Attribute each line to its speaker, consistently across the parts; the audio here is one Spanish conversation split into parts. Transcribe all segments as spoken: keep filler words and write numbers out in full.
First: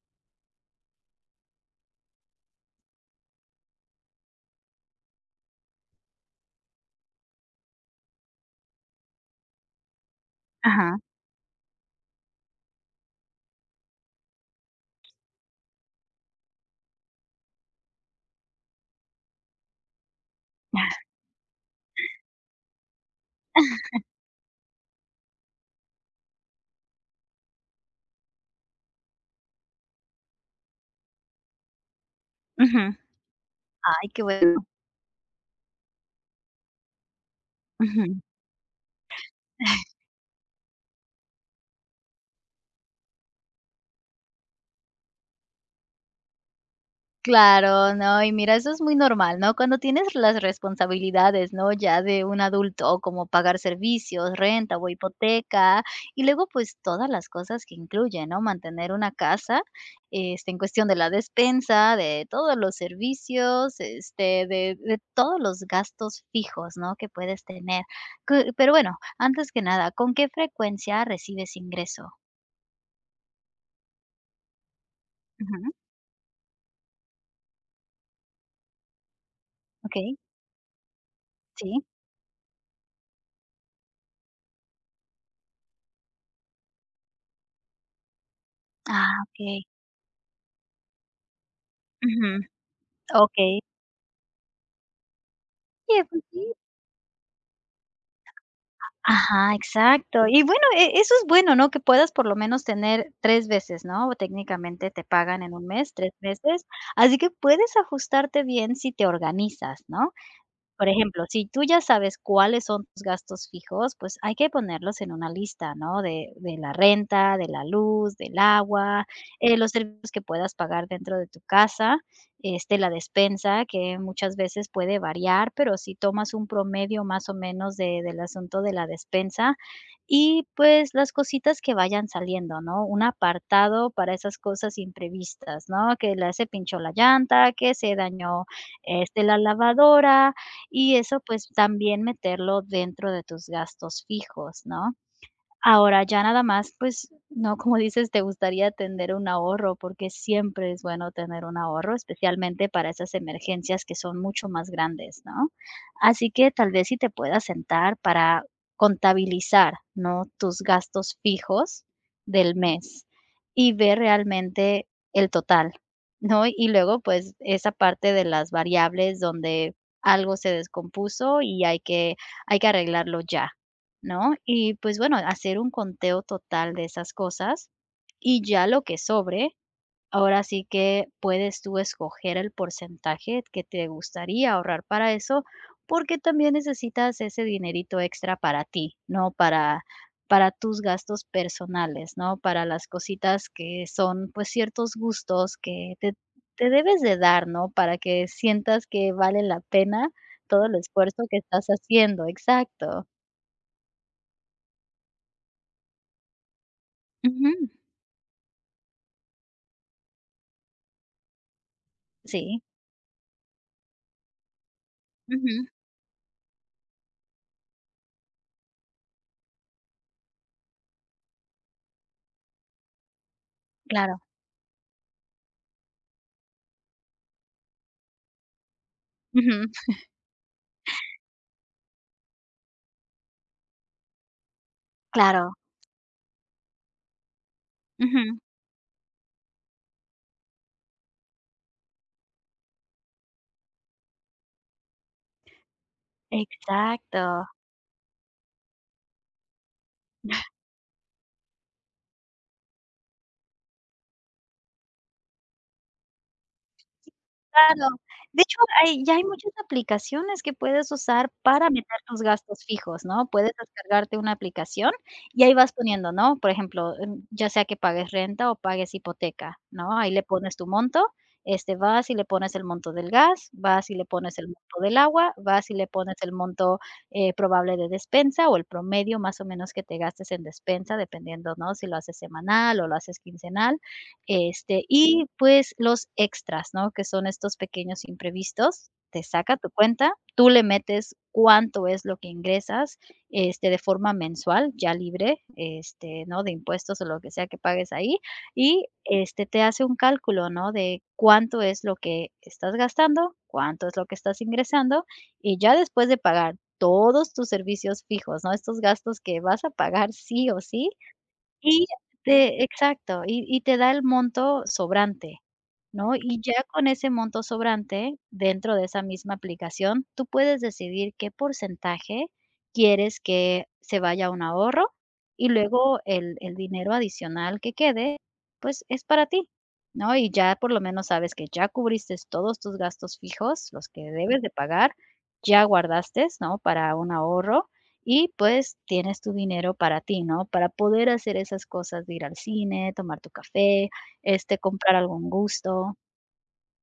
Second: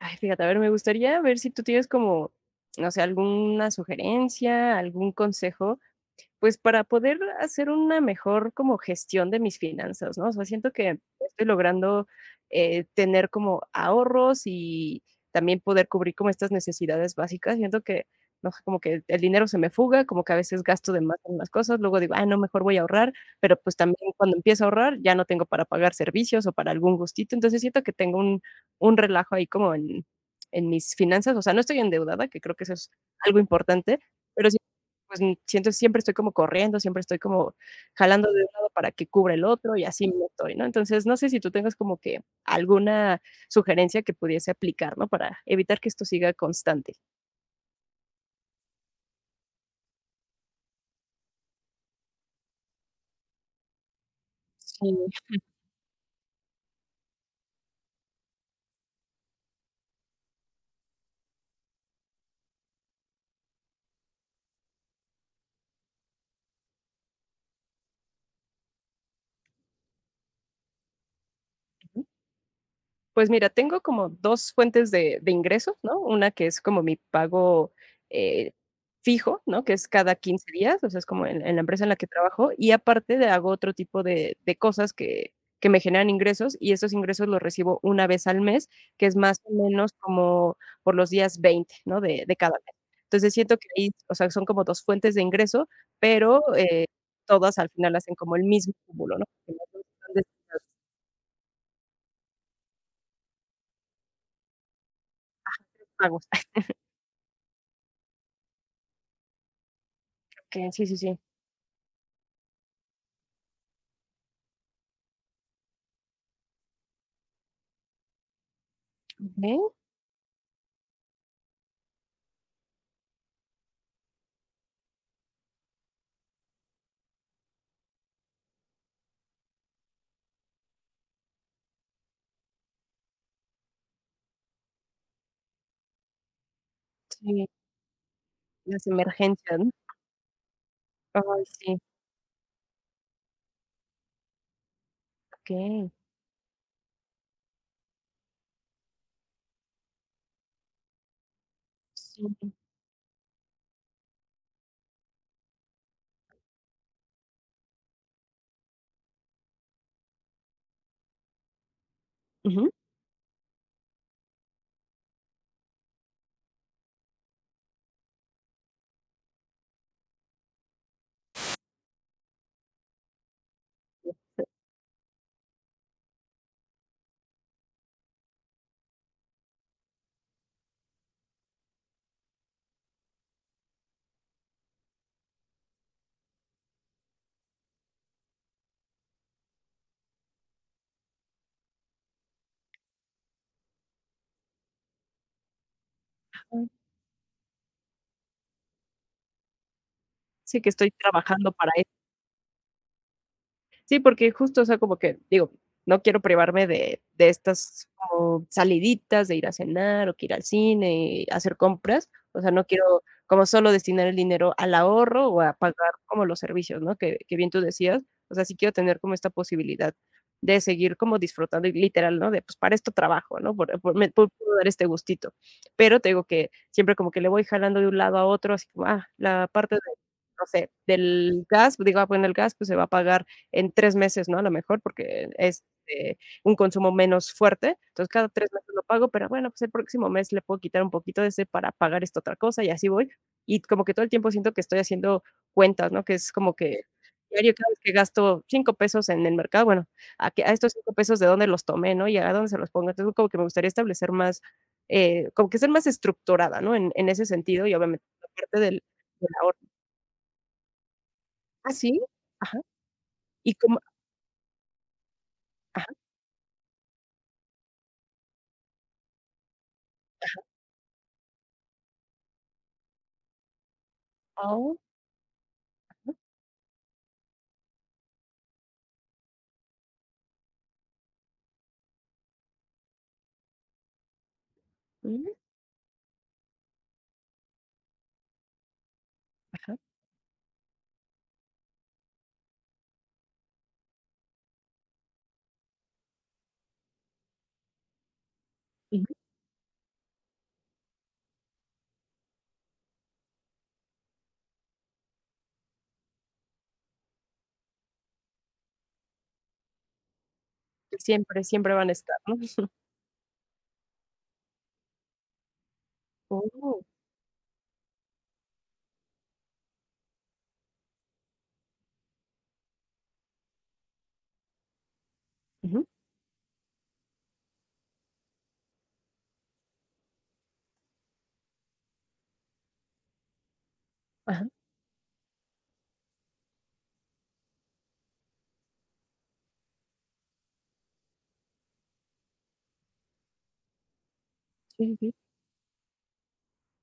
Speaker 1: Ay, fíjate, a ver, me gustaría ver si tú tienes como, no sé, alguna sugerencia, algún consejo pues, para poder hacer una mejor como gestión de mis finanzas, ¿no? O sea, siento
Speaker 2: Ajá.
Speaker 1: que estoy logrando, eh, tener como ahorros y también poder cubrir como estas necesidades básicas. Siento que, no sé, como que el dinero se me fuga, como que a veces gasto de más en unas cosas, luego digo: "Ah, no, mejor voy a ahorrar", pero, pues, también cuando empiezo a ahorrar ya no tengo para pagar servicios o para algún gustito. Entonces, siento que tengo un un relajo ahí como en en mis finanzas. O sea, no estoy endeudada, que creo que eso es
Speaker 2: Ujú.
Speaker 1: algo importante,
Speaker 2: Ay, qué
Speaker 1: pero
Speaker 2: bueno.
Speaker 1: pues, mm, siento siempre estoy como corriendo, siempre estoy como
Speaker 2: Ujú.
Speaker 1: jalando de un lado para que cubra el otro y así me estoy, ¿no? Entonces, no sé si tú tengas como que alguna sugerencia que pudiese aplicar, ¿no? Para evitar que esto siga constante.
Speaker 2: Claro, no, y mira, eso es muy normal, ¿no? Cuando tienes las responsabilidades, ¿no? Ya de un adulto, como pagar servicios, renta o
Speaker 1: Sí.
Speaker 2: hipoteca, y luego, pues, todas las cosas que incluyen, ¿no? Mantener una casa, este, en cuestión de la despensa, de todos los servicios, este, de de todos los gastos fijos, ¿no? Que puedes tener. Que pero bueno, antes que nada, ¿con qué frecuencia recibes ingreso?
Speaker 1: Pues mira, tengo como dos fuentes de de
Speaker 2: Ujú.
Speaker 1: ingresos, ¿no? Una que es como mi pago, eh, fijo, ¿no? Que es
Speaker 2: ¿Okey?
Speaker 1: cada quince días, o sea, es como en en la
Speaker 2: Sí.
Speaker 1: empresa en la que trabajo, y aparte de hago otro tipo de de cosas que que me generan ingresos, y esos ingresos los recibo una vez al mes, que
Speaker 2: Ah,
Speaker 1: es más o
Speaker 2: okey.
Speaker 1: menos como por los días veinte, ¿no? De
Speaker 2: Ujú,
Speaker 1: de cada mes. Entonces,
Speaker 2: okey.
Speaker 1: siento que ahí, o sea, son como dos fuentes de ingreso,
Speaker 2: Oye, pues
Speaker 1: pero,
Speaker 2: sí.
Speaker 1: eh, todas al final hacen como el mismo cúmulo, ¿no?
Speaker 2: Ajá,
Speaker 1: Porque las dos están
Speaker 2: exacto. Y bueno,
Speaker 1: destinadas
Speaker 2: e eso es bueno, ¿no? Que puedas por lo menos tener tres veces, ¿no? O Técnicamente te pagan en un mes
Speaker 1: a
Speaker 2: tres
Speaker 1: pagos.
Speaker 2: veces, así que puedes ajustarte bien si te organizas, ¿no?
Speaker 1: Ok. Sí,
Speaker 2: Por
Speaker 1: sí, sí.
Speaker 2: ejemplo, si tú ya sabes cuáles son tus gastos fijos, pues hay que ponerlos en una lista, ¿no? De de la renta, de la luz, del agua, eh, los
Speaker 1: Ok.
Speaker 2: servicios que puedas pagar dentro de tu casa, este, la despensa, que muchas veces puede variar, pero si tomas un promedio más o menos de del asunto de la despensa, y pues las cositas que vayan saliendo, ¿no? Un apartado para esas cosas imprevistas, ¿no? Que la se pinchó la
Speaker 1: Sí,
Speaker 2: llanta, que se dañó,
Speaker 1: las
Speaker 2: este, la
Speaker 1: emergencias, ¿no?
Speaker 2: lavadora, y eso,
Speaker 1: Ay,
Speaker 2: pues,
Speaker 1: sí,
Speaker 2: también meterlo dentro de tus gastos fijos, ¿no?
Speaker 1: okey.
Speaker 2: Ahora ya nada más, pues, no, como dices, te gustaría tener un ahorro, porque siempre es bueno tener un ahorro,
Speaker 1: Sí,
Speaker 2: especialmente para esas emergencias que son mucho más grandes, ¿no? Así que tal vez si te puedas sentar para contabilizar, ¿no? Tus gastos fijos del
Speaker 1: ujú.
Speaker 2: mes y ver realmente el total, ¿no? Y luego, pues, esa parte de las variables donde algo se descompuso y hay que hay que arreglarlo ya, ¿no? Y pues bueno, hacer un conteo total de esas cosas y ya lo que sobre, ahora sí que puedes tú escoger el porcentaje que te gustaría ahorrar para eso, porque también necesitas ese dinerito extra para ti, ¿no? Para para tus gastos personales, ¿no? Para las cositas que son pues ciertos gustos que te,
Speaker 1: Ay,
Speaker 2: te debes de dar, ¿no? Para que sientas que vale la pena
Speaker 1: sí,
Speaker 2: todo
Speaker 1: que
Speaker 2: el
Speaker 1: estoy
Speaker 2: esfuerzo que
Speaker 1: trabajando
Speaker 2: estás
Speaker 1: para...
Speaker 2: haciendo, exacto.
Speaker 1: Sí, porque justo, o sea, como que digo, no quiero privarme de de
Speaker 2: Ujú.
Speaker 1: estas como saliditas, de ir a cenar, o que ir al cine, y hacer compras, o sea,
Speaker 2: Sí,
Speaker 1: no quiero como solo destinar el dinero al ahorro o a
Speaker 2: ujú,
Speaker 1: pagar como los servicios, ¿no? Que que bien tú decías, o sea, sí quiero tener como esta posibilidad de seguir como disfrutando y literal, ¿no? De, pues, para esto trabajo, ¿no? Por por me
Speaker 2: claro,
Speaker 1: puedo dar este gustito. Pero te digo que siempre como que le voy jalando de un lado a otro, así como, ah, la
Speaker 2: ujú,
Speaker 1: parte de, no sé, del gas, digo, ah, bueno, el gas, pues, se va a pagar en tres meses, ¿no? A lo mejor, porque
Speaker 2: claro,
Speaker 1: es, eh, un consumo menos fuerte. Entonces, cada
Speaker 2: ujú,
Speaker 1: tres meses lo pago, pero bueno, pues el próximo mes le puedo quitar un poquito de ese para pagar esta otra cosa y así voy. Y como que todo el tiempo siento que estoy haciendo cuentas, ¿no? Que es como que
Speaker 2: exacto.
Speaker 1: diario cada vez que gasto cinco pesos en el mercado, bueno, a que a estos cinco pesos de dónde los tomé, ¿no? Y a dónde se los pongo. Entonces, como que me gustaría establecer más, eh, como que ser más estructurada, ¿no? En en ese sentido y
Speaker 2: Claro.
Speaker 1: obviamente la
Speaker 2: De hecho,
Speaker 1: parte del
Speaker 2: hay ya hay
Speaker 1: del
Speaker 2: muchas
Speaker 1: ahorro.
Speaker 2: aplicaciones que puedes usar para
Speaker 1: ¿Ah,
Speaker 2: meter
Speaker 1: sí?
Speaker 2: tus
Speaker 1: Ajá.
Speaker 2: gastos fijos, ¿no? Puedes
Speaker 1: Y como
Speaker 2: descargarte una aplicación y ahí vas
Speaker 1: ajá.
Speaker 2: poniendo, ¿no? Por ejemplo, em, ya sea que pagues renta o pagues hipoteca, ¿no? Ahí le pones tu monto, este, vas y le pones el monto del gas, vas y le pones el
Speaker 1: Oh,
Speaker 2: monto del agua, vas y le pones el monto, eh, probable de despensa o el promedio más o menos que te gastes en despensa, dependiendo, ¿no? Si lo haces semanal o lo haces quincenal. Este, y
Speaker 1: mm.
Speaker 2: pues los extras, ¿no? Que son estos pequeños imprevistos, te saca tu cuenta, tú le metes cuánto es lo que ingresas, este, de forma mensual, ya libre, este, ¿no? De impuestos o lo que sea que pagues ahí, y,
Speaker 1: Ujú,
Speaker 2: este, te hace un cálculo, ¿no? De cuánto es lo que estás gastando, cuánto es lo que estás ingresando, y ya después de pagar todos tus servicios fijos, ¿no? Estos gastos que vas a pagar sí o sí,
Speaker 1: siempre, siempre
Speaker 2: y
Speaker 1: van a estar, ¿no?
Speaker 2: te exacto, y y te da el monto sobrante, ¿no? Y ya
Speaker 1: Oh,
Speaker 2: con ese monto sobrante, dentro de esa misma aplicación, tú puedes decidir qué porcentaje quieres que se vaya a un ahorro y
Speaker 1: ujú,
Speaker 2: luego el, el dinero adicional que quede, pues es para ti, ¿no? Y ya por lo menos sabes que ya cubriste todos tus gastos fijos, los que debes
Speaker 1: ajá,
Speaker 2: de pagar, ya guardaste, ¿no? Para un ahorro. Y pues tienes tu dinero para ti, ¿no? Para poder hacer esas cosas de ir al cine, tomar tu café, este, comprar
Speaker 1: sí, sí, sí.
Speaker 2: algún gusto.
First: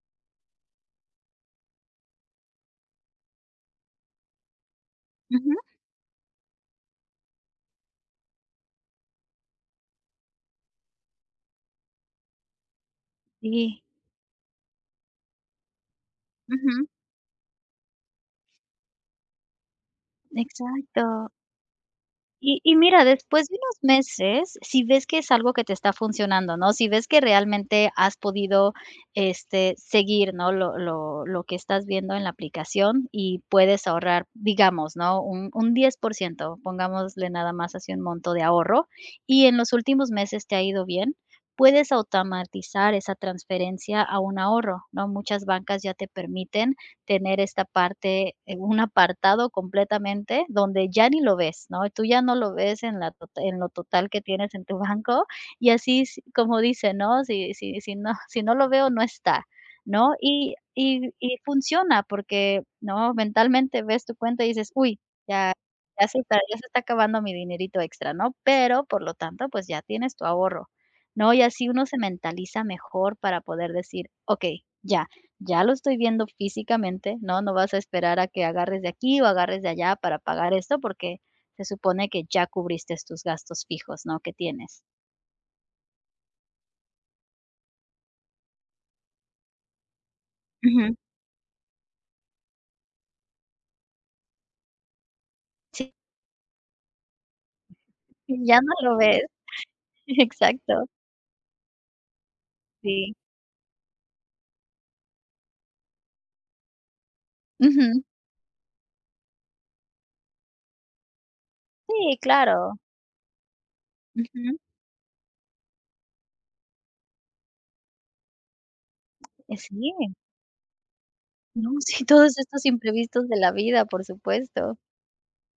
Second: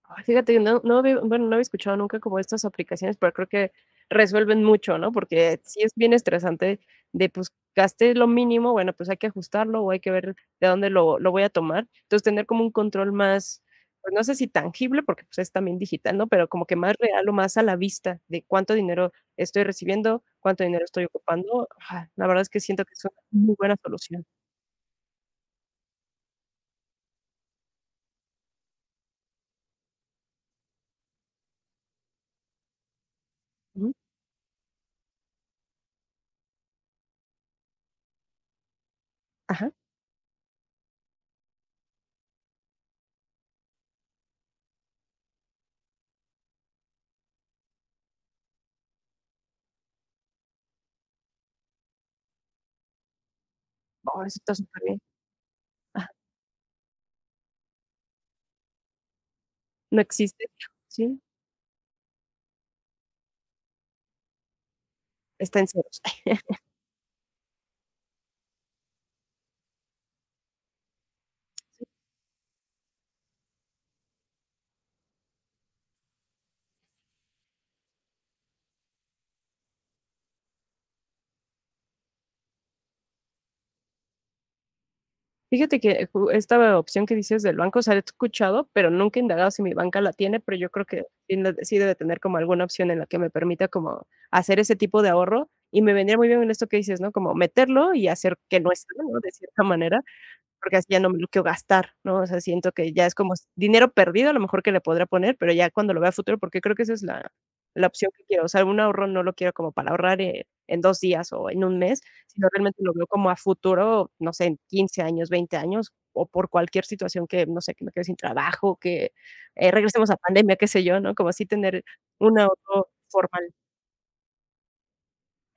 Speaker 1: Ay, fíjate que no no había bueno, no había escuchado nunca como estas aplicaciones, pero creo que resuelven mucho, ¿no?
Speaker 2: Ujú,
Speaker 1: Porque sí es bien estresante de, pues, gasté lo mínimo, bueno, pues, hay que ajustarlo o hay que ver de dónde lo lo voy a tomar. Entonces, tener como un control más,
Speaker 2: sí,
Speaker 1: pues, no sé si tangible, porque, pues, es también digital, ¿no? Pero como que
Speaker 2: ujú,
Speaker 1: más real o más a la vista de cuánto dinero estoy recibiendo, cuánto dinero estoy
Speaker 2: exacto.
Speaker 1: ocupando. Ajá, la verdad es
Speaker 2: Y
Speaker 1: que
Speaker 2: y
Speaker 1: siento que
Speaker 2: mira,
Speaker 1: es una
Speaker 2: después de
Speaker 1: muy buena
Speaker 2: unos
Speaker 1: solución.
Speaker 2: meses, si ves que es algo que te está funcionando, ¿no? Si ves que realmente has podido, este, seguir, ¿no? Lo lo lo que estás viendo en la aplicación y puedes
Speaker 1: Ujú,
Speaker 2: ahorrar, digamos, ¿no? Un un diez por ciento, pongámosle nada más así un monto de ahorro, y en los
Speaker 1: ajá.
Speaker 2: últimos meses te ha ido bien, puedes automatizar esa transferencia a un ahorro, ¿no? Muchas bancas ya te permiten tener esta parte, eh, un apartado completamente donde ya ni lo ves, ¿no? Tú ya no lo ves en la tota en lo total que
Speaker 1: Oh, eso
Speaker 2: tienes
Speaker 1: está
Speaker 2: en tu
Speaker 1: superbién.
Speaker 2: banco, y así
Speaker 1: Ajá,
Speaker 2: s como dice, ¿no? Si si si no si no lo veo, no está,
Speaker 1: no
Speaker 2: ¿no?
Speaker 1: existe.
Speaker 2: Y y
Speaker 1: Sí,
Speaker 2: y funciona porque, ¿no? Mentalmente ves tu cuenta y dices: "Uy, ya
Speaker 1: está en ceros.
Speaker 2: ya se está ya se está acabando mi dinerito extra", ¿no? Pero, por lo tanto, pues ya tienes tu ahorro, ¿no? Y así uno se mentaliza mejor para poder decir: "¡Ok! Ya. Ya lo estoy viendo físicamente", ¿no? No vas a esperar a que agarres de aquí o agarres de allá para pagar esto, porque se supone que ya cubriste tus gastos fijos, ¿no? Que tienes.
Speaker 1: Fíjate que eh, ju esta opción que dices del banco, o sea, la he escuchado, pero nunca he indagado si mi banca la tiene, pero yo creo
Speaker 2: Ujú.
Speaker 1: que sí la sí debe tener como alguna opción en la que me permita como hacer ese tipo de ahorro, y
Speaker 2: Sí,
Speaker 1: me vendría muy bien en esto que dices, ¿no? Como meterlo y hacer
Speaker 2: ya
Speaker 1: que no
Speaker 2: no
Speaker 1: esté,
Speaker 2: lo
Speaker 1: ¿no?
Speaker 2: ves.
Speaker 1: De cierta manera. Porque
Speaker 2: Exacto,
Speaker 1: así ya no me lo quiero gastar, ¿no? O sea, siento que ya
Speaker 2: sí.
Speaker 1: es como s dinero perdido, a lo mejor que le podrá poner, pero ya cuando lo vea a futuro, porque creo que esa es la la
Speaker 2: Ujú.
Speaker 1: opción que quiero. O sea, un ahorro no lo quiero como para ahorrar, eh, en dos días o en un mes,
Speaker 2: Sí,
Speaker 1: sino
Speaker 2: claro.
Speaker 1: realmente lo veo como a futuro, no sé,
Speaker 2: Ujú.
Speaker 1: en quince años, veinte años, o por cualquier situación que, no sé, que me quede sin trabajo, que,
Speaker 2: Eh,
Speaker 1: eh, regresemos
Speaker 2: sí.
Speaker 1: a pandemia, qué sé yo, ¿no? Como así
Speaker 2: No,
Speaker 1: tener
Speaker 2: sí, todos
Speaker 1: un
Speaker 2: estos
Speaker 1: ahorro
Speaker 2: imprevistos de la
Speaker 1: formal.
Speaker 2: vida, por supuesto.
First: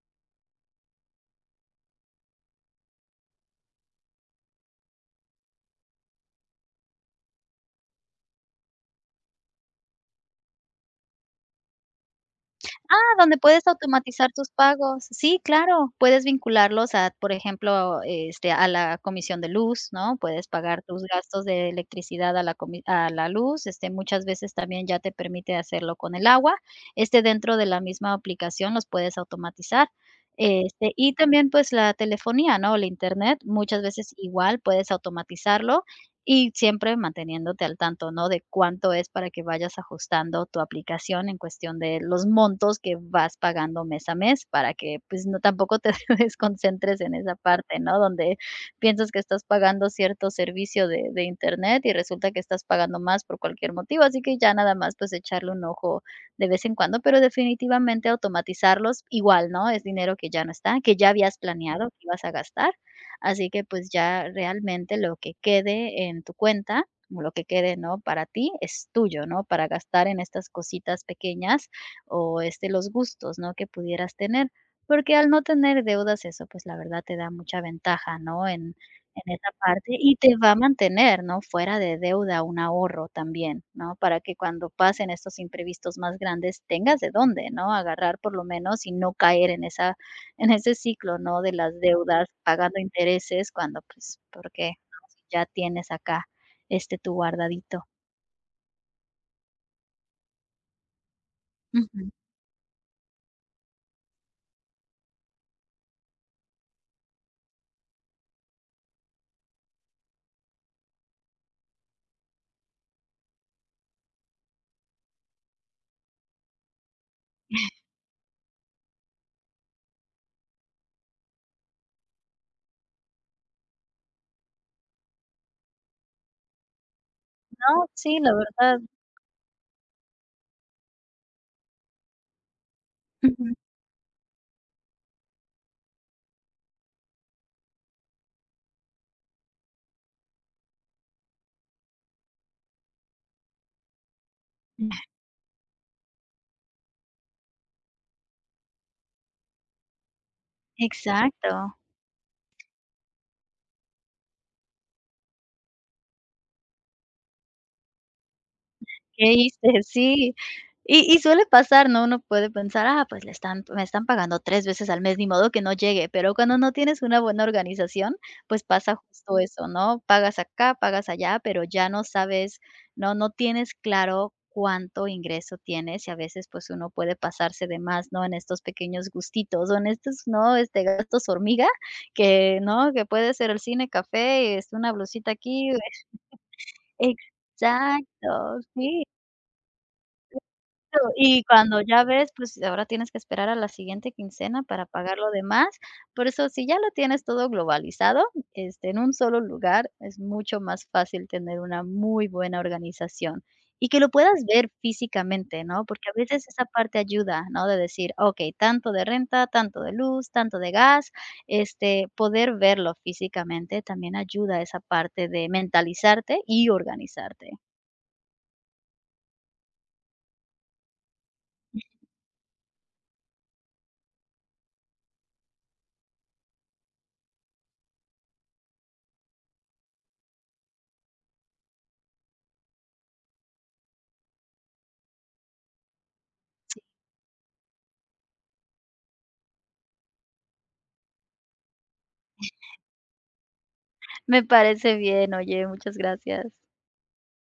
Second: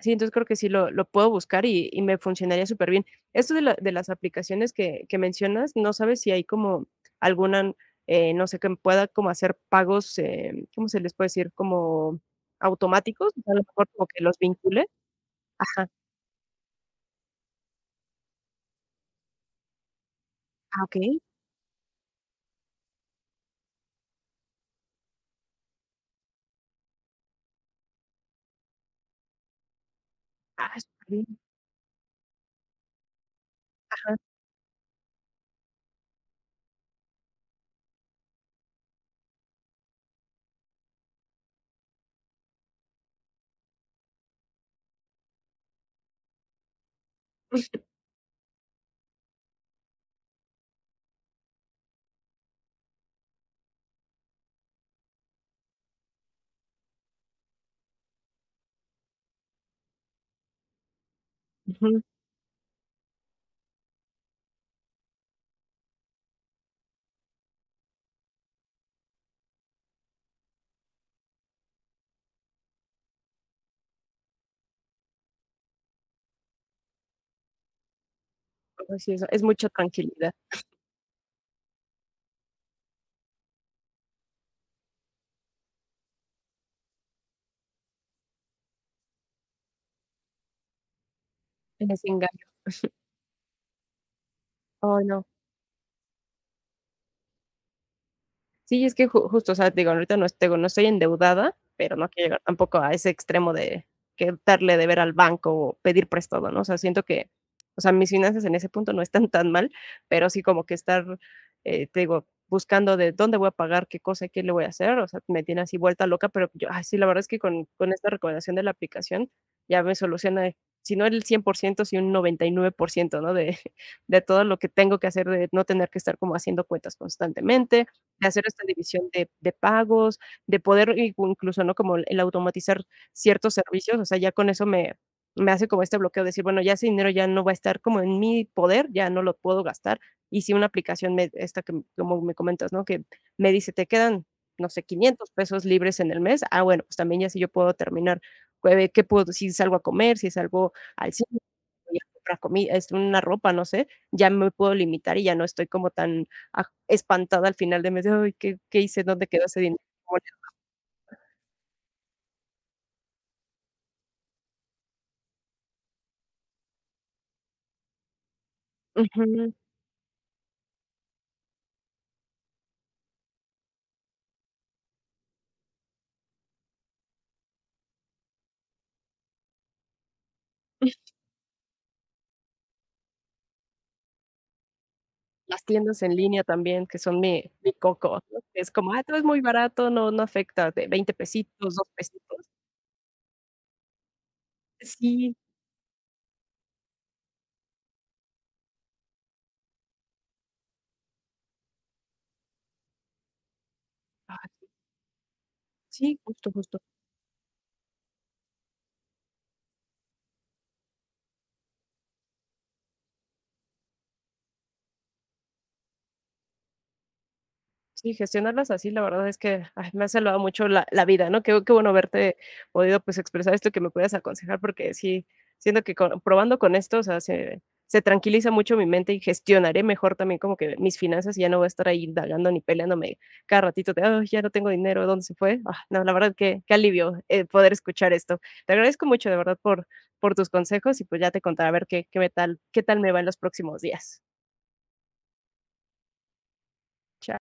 Speaker 1: Sí, entonces creo que sí lo lo puedo buscar y y me funcionaría superbién. Esto de la de las aplicaciones que que mencionas, ¿no sabes si hay como alguna, eh, no sé, que pueda como hacer pagos, eh, cómo se les puede decir? ¿Como automáticos?
Speaker 2: donde
Speaker 1: O sea, a lo
Speaker 2: puedes
Speaker 1: mejor como que
Speaker 2: automatizar
Speaker 1: los
Speaker 2: tus
Speaker 1: vincule.
Speaker 2: pagos. Sí,
Speaker 1: Ajá.
Speaker 2: claro, puedes vincularlos a, por ejemplo, este, a la comisión de luz, ¿no? Puedes pagar
Speaker 1: Ah,
Speaker 2: tus
Speaker 1: okey.
Speaker 2: gastos de electricidad a la comi a la luz, este, muchas veces también ya te permite hacerlo con el agua, este, dentro de la misma aplicación los puedes automatizar.
Speaker 1: Ah,
Speaker 2: Este, y
Speaker 1: superbién.
Speaker 2: también, pues, la telefonía, ¿no? El Internet, muchas veces
Speaker 1: Ajá.
Speaker 2: igual puedes automatizarlo, y siempre manteniéndote al tanto, ¿no? De cuánto es, para que vayas ajustando tu aplicación en cuestión de los montos que vas pagando mes a mes, para que, pues, no tampoco te desconcentres en esa parte, ¿no? Donde piensas que estás pagando cierto servicio de de Internet y resulta que estás pagando más por cualquier motivo, así que ya nada más, pues, echarle un ojo de vez en cuando, pero definitivamente automatizarlos igual, ¿no? Es dinero que ya no está, que ya habías planeado que
Speaker 1: Ujú.
Speaker 2: ibas a gastar. Así que, pues, ya realmente lo que quede en tu cuenta, o lo que quede, ¿no?, para ti, es tuyo, ¿no?, para gastar en estas cositas pequeñas o, este, los gustos, ¿no?, que pudieras tener. Porque al no tener deudas, eso, pues, la verdad te da mucha ventaja, ¿no?, en
Speaker 1: Ay, sí, eso
Speaker 2: en
Speaker 1: es
Speaker 2: esa
Speaker 1: mucha
Speaker 2: parte, y
Speaker 1: tranquilidad.
Speaker 2: te va a mantener, ¿no?, fuera de deuda, un ahorro también, ¿no?, para que cuando pasen estos imprevistos más grandes tengas de dónde, ¿no?, agarrar por lo menos y no caer en esa en ese ciclo, ¿no? De las
Speaker 1: Es
Speaker 2: deudas,
Speaker 1: engaño.
Speaker 2: pagando intereses cuando, pues, ¿por qué? ¿No?
Speaker 1: Ay,
Speaker 2: Si
Speaker 1: no.
Speaker 2: ya tienes acá, este, tu guardadito.
Speaker 1: Sí, es que ju justo, o sea, digo, ahorita no te digo, no estoy endeudada, pero
Speaker 2: Ujú.
Speaker 1: no quiero llegar tampoco a ese extremo de que darle de ver al banco o pedir prestado, ¿no? O sea, siento que, o sea, mis finanzas en ese punto no están tan mal, pero sí como que estar, eh, te digo, buscando de dónde voy a pagar, qué cosa, qué le voy a hacer, o sea, me tiene así vuelta loca, pero yo, ay, sí, la verdad es que con con esta recomendación de la aplicación ya me soluciona, eh, si no el cien por ciento, sí un noventa y nueve por ciento, ¿no? De de todo lo que tengo que hacer, de no tener que estar como haciendo cuentas
Speaker 2: No,
Speaker 1: constantemente,
Speaker 2: sí,
Speaker 1: de
Speaker 2: la
Speaker 1: hacer esta
Speaker 2: verdad.
Speaker 1: división de de pagos, de poder i incluso, ¿no? Como el el automatizar
Speaker 2: Ujú.
Speaker 1: ciertos servicios, o sea, ya con eso me me hace como este bloqueo de decir, bueno, ya ese dinero ya no va a estar como en mi poder, ya no lo puedo gastar. Y si una aplicación me esta que m- como me comentas, ¿no? Que me dice: "Te quedan, no sé, quinientos pesos libres en el mes". Ah, bueno, pues también ya si yo puedo terminar, eh, qué puedo si salgo a comer, si salgo al cine,
Speaker 2: Exacto.
Speaker 1: voy a comprar comi este, una ropa, no sé, ya me puedo limitar y ya no estoy como tan aj espantada al final de mes de: "Ay, ¿qué qué hice? ¿Dónde
Speaker 2: ¿Qué
Speaker 1: quedó
Speaker 2: hice?
Speaker 1: ese dinero?".
Speaker 2: Sí. Y y suele pasar, ¿no? Uno puede pensar: "Ah, pues le están me están pagando tres veces al mes, ni modo que no llegue", pero cuando no tienes una buena organización, pues pasa justo
Speaker 1: Ujú.
Speaker 2: eso, ¿no? Pagas acá, pagas allá, pero ya no sabes, no no tienes claro cuánto ingreso tienes, y a veces, pues, uno puede pasarse de más, ¿no? En estos pequeños gustitos, o en estos, ¿no? Este, gastos hormiga que, ¿no? Que puede ser el cine, café, es una blusita
Speaker 1: Las
Speaker 2: aquí.
Speaker 1: tiendas en línea también, que son mi mi
Speaker 2: Exacto,
Speaker 1: coco, ¿no? Es como: "Ah,
Speaker 2: sí.
Speaker 1: todo es muy barato, no no afecta, de
Speaker 2: Claro,
Speaker 1: veinte
Speaker 2: y
Speaker 1: pesitos,
Speaker 2: cuando
Speaker 1: dos
Speaker 2: ya ves,
Speaker 1: pesitos".
Speaker 2: pues ahora tienes que esperar a la siguiente quincena para pagar lo
Speaker 1: Sí.
Speaker 2: demás. Por eso, si ya lo tienes todo globalizado, este, en un solo lugar, es mucho más fácil tener una muy buena organización y que lo puedas
Speaker 1: Ay,
Speaker 2: ver físicamente, ¿no? Porque a
Speaker 1: sí,
Speaker 2: veces
Speaker 1: justo,
Speaker 2: esa
Speaker 1: justo.
Speaker 2: parte ayuda, ¿no? De decir, okey, tanto de renta, tanto de luz, tanto de gas, este, poder verlo físicamente también ayuda a esa parte de mentalizarte y organizarte.
Speaker 1: Sí, gestionarlas así, la verdad es que, ay, me ha salvado mucho la la vida, ¿no? Qué qué bueno verte podido, pues, expresar esto y que me puedas aconsejar, porque sí, siento que co probando con esto, o sea, se se tranquiliza mucho mi mente y gestionaré mejor también como que mis finanzas, y ya no voy a estar ahí indagando ni peleándome cada ratito de: "Ay, ya no tengo dinero, ¿dónde se fue?". Ah, no, la verdad que qué alivio, eh, poder escuchar esto. Te agradezco mucho, de verdad, por por tus consejos y, pues, ya te contaré a ver qué qué tal qué tal me va en los próximos días.
Speaker 2: Me parece bien, oye, muchas gracias.
Speaker 1: Chao.